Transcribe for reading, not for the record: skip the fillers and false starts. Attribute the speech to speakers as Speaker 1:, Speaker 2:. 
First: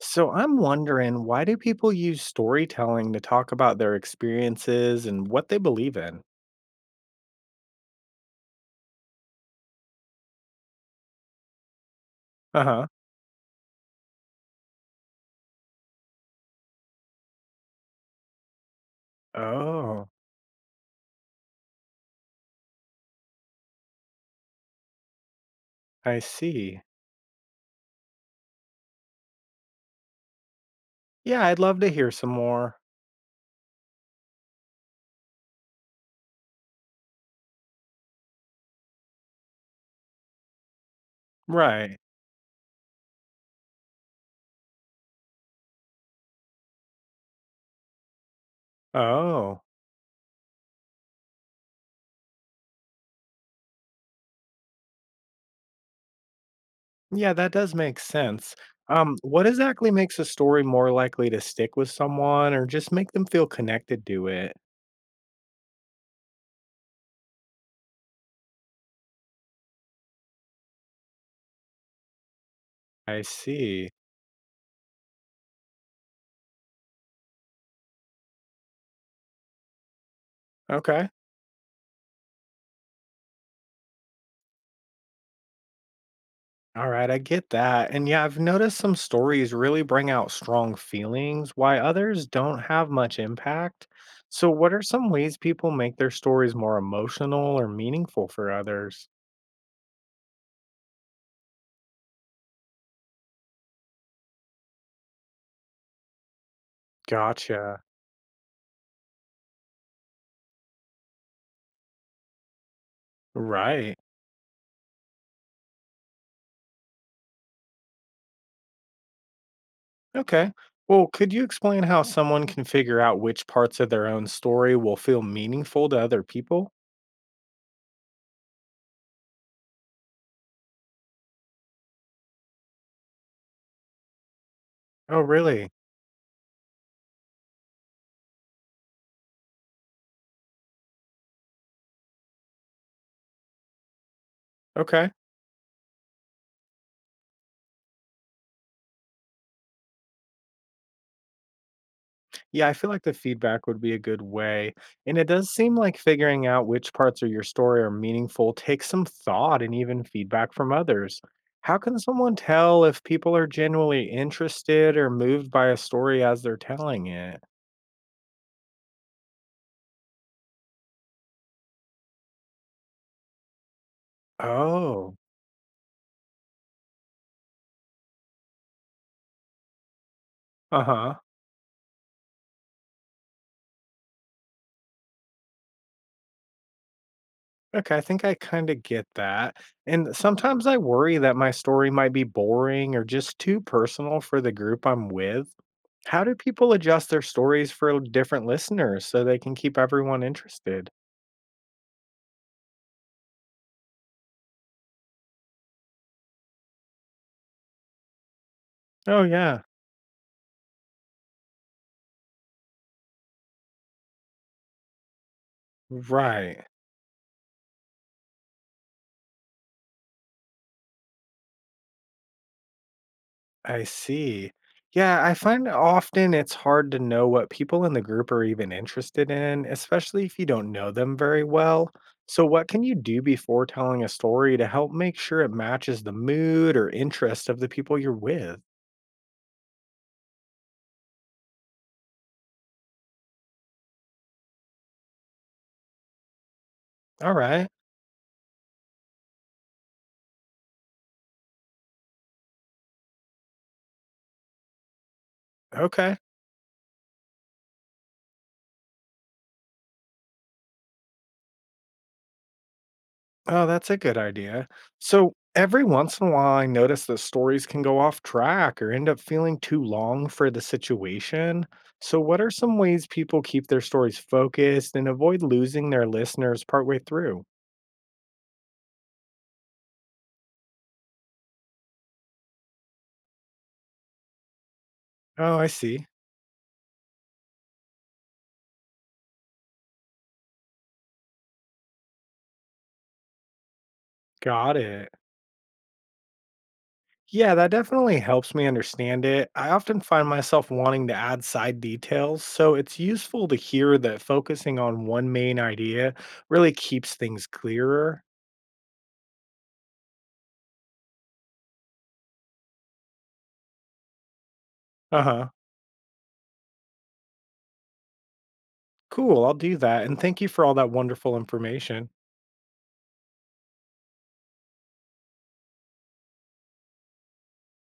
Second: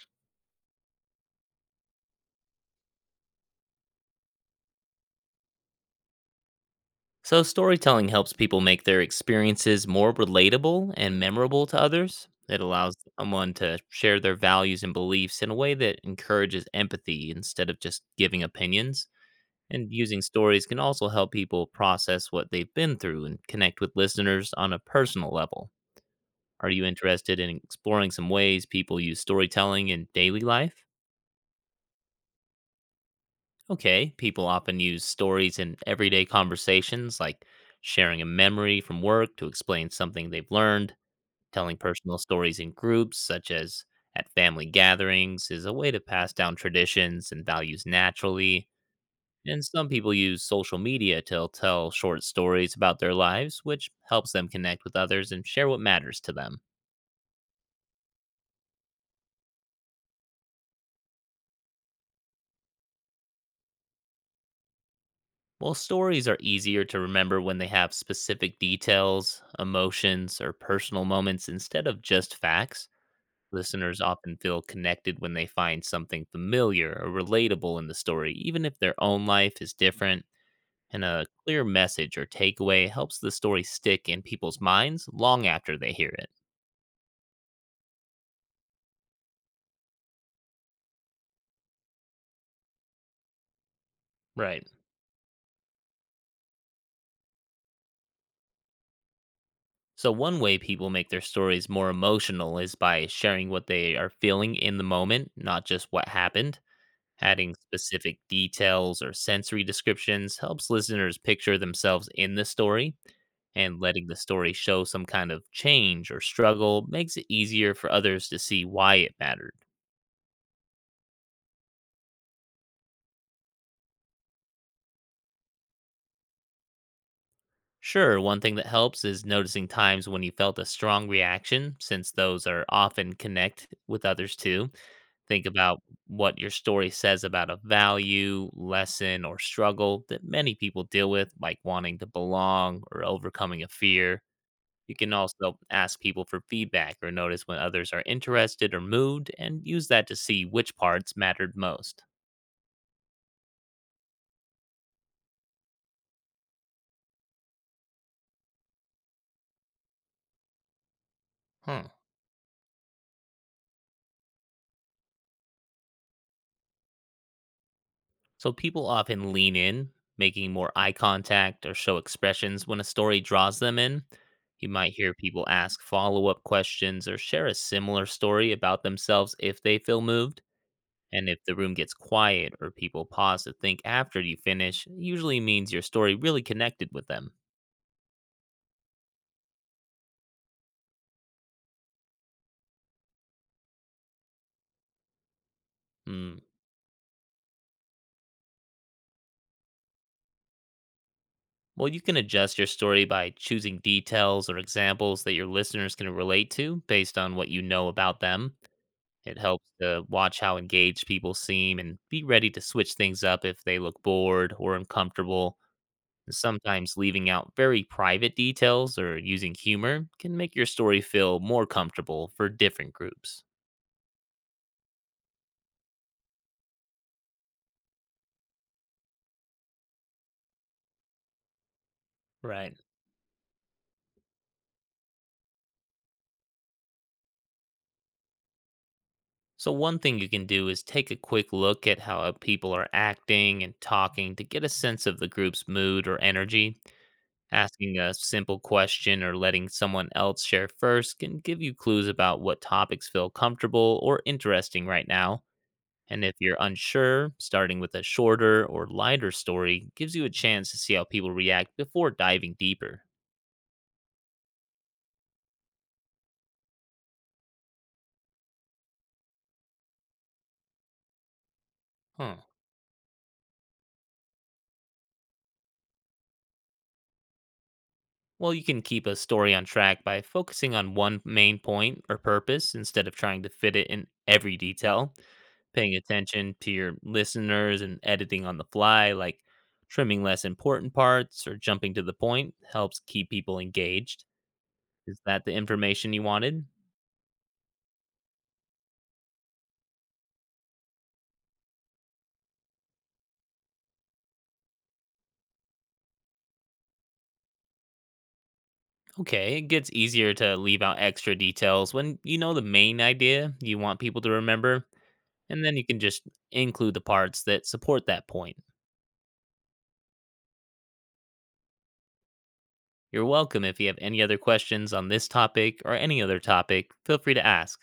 Speaker 1: So I'm wondering, why do people use storytelling to talk about their experiences and what they believe in?
Speaker 2: So, storytelling helps people make their experiences more relatable and memorable to others. It
Speaker 1: Uh-huh.
Speaker 2: allows someone to share their values and beliefs in a way that encourages empathy instead of just giving opinions. And
Speaker 1: Oh,
Speaker 2: using stories can also help people process what they've been through and connect with listeners on a personal level.
Speaker 1: I
Speaker 2: Are
Speaker 1: see.
Speaker 2: you interested in exploring some ways people use storytelling in daily life?
Speaker 1: Yeah, I'd love to hear some more.
Speaker 2: Okay, people often use stories in everyday conversations, like sharing a memory from work to explain something they've learned. Telling
Speaker 1: Right.
Speaker 2: personal stories in groups, such as at family gatherings, is a way to pass down traditions and values naturally.
Speaker 1: Oh.
Speaker 2: And some people use social media to tell short stories about their lives, which helps them connect with others and share what matters to them.
Speaker 1: Yeah, that does make sense. What exactly makes a story more likely to stick with someone or just make them feel connected to it?
Speaker 2: While stories are easier to remember when they have specific details, emotions, or personal moments instead of just facts,
Speaker 1: I see.
Speaker 2: listeners often feel connected when they find something familiar or relatable in the story, even if their own life is different. And
Speaker 1: Okay.
Speaker 2: a clear message or takeaway helps the story stick in people's minds long after they hear it.
Speaker 1: All right, I get that. And yeah, I've noticed some stories really bring out strong feelings, why others don't have much impact. So,
Speaker 2: Right.
Speaker 1: what are some ways people make their stories more emotional or meaningful for others?
Speaker 2: So, one way people make their stories more emotional is by sharing what they are feeling in the moment, not just what happened. Adding
Speaker 1: Gotcha.
Speaker 2: specific details or sensory descriptions helps listeners picture themselves in the story, and
Speaker 1: Right.
Speaker 2: letting the story show some kind of change or struggle makes it easier for others to see why it mattered.
Speaker 1: Okay. Well, could you explain how someone can figure out which parts of their own story will feel meaningful to other people?
Speaker 2: Sure, one thing that helps is noticing times when you felt a strong reaction, since those are often connect with others too.
Speaker 1: Oh,
Speaker 2: Think
Speaker 1: really?
Speaker 2: about what your story says about a value, lesson, or struggle that many people deal with, like wanting to belong or overcoming a fear. You
Speaker 1: Okay.
Speaker 2: can also ask people for feedback or notice when others are interested or moved, and use that to see which parts mattered most.
Speaker 1: Yeah, I feel like the feedback would be a good way. And it does seem like figuring out which parts of your story are meaningful takes some thought and even feedback from others. How
Speaker 2: Hmm.
Speaker 1: can someone tell if people are genuinely interested or moved by a story as they're telling it?
Speaker 2: So people often lean in, making more eye contact or show expressions when a story draws them in. You might hear
Speaker 1: Oh,
Speaker 2: people ask follow up questions or share a similar story about themselves if they feel moved.
Speaker 1: uh huh.
Speaker 2: And if the room gets quiet or people pause to think after you finish, it usually means your story really connected with them.
Speaker 1: Okay, I think I kind of get that. And sometimes I worry that my story might be boring or just too personal for the group I'm with. How do
Speaker 2: Hmm.
Speaker 1: people adjust their stories for different listeners so they can keep everyone interested?
Speaker 2: Well, you can adjust your story by choosing details or examples that your listeners can relate to based on what you know about them.
Speaker 1: Oh,
Speaker 2: It
Speaker 1: yeah.
Speaker 2: helps to watch how engaged people seem and be ready to switch things up if they look bored or uncomfortable. And
Speaker 1: Right.
Speaker 2: sometimes leaving out very private details or using humor can make your story feel more comfortable for different groups.
Speaker 1: I see. Yeah, I find often it's hard to know what people in the group are even interested in, especially if you don't know them very well. So, what
Speaker 2: Right.
Speaker 1: can you do before telling a story to help make sure it matches the mood or interest of the people you're with?
Speaker 2: So, one thing you can do is take a quick look at how people are acting and talking to get a sense of the group's mood or energy.
Speaker 1: All right.
Speaker 2: Asking a simple question or letting someone else share first can give you clues about what topics feel comfortable or interesting right now.
Speaker 1: Okay.
Speaker 2: And if you're unsure, starting with a shorter or lighter story gives you a chance to see how people react before diving deeper.
Speaker 1: Oh, that's a good idea. So, every once in a while, I notice that stories can go off track or end up feeling too long for the situation. So,
Speaker 2: Huh.
Speaker 1: what are some ways people keep their stories focused and avoid losing their listeners partway through?
Speaker 2: Well, you can keep a story on track by focusing on one main point or purpose instead of trying to fit it in every detail.
Speaker 1: Oh, I
Speaker 2: Paying
Speaker 1: see.
Speaker 2: attention to your listeners and editing on the fly, like trimming less important parts or jumping to the point, helps keep people engaged.
Speaker 1: Got it.
Speaker 2: Is that the information you wanted?
Speaker 1: Yeah, that definitely helps me understand it. I often find myself wanting to add side details, so it's useful to hear that focusing on one main idea really keeps things clearer.
Speaker 2: Okay, it gets easier to leave out extra details when you know the main idea you want people to remember,
Speaker 1: Uh huh.
Speaker 2: and then you can just include the parts that support that point.
Speaker 1: Cool, I'll do that, and thank you for all that wonderful information.
Speaker 2: You're welcome. If you have any other questions on this topic or any other topic, feel free to ask.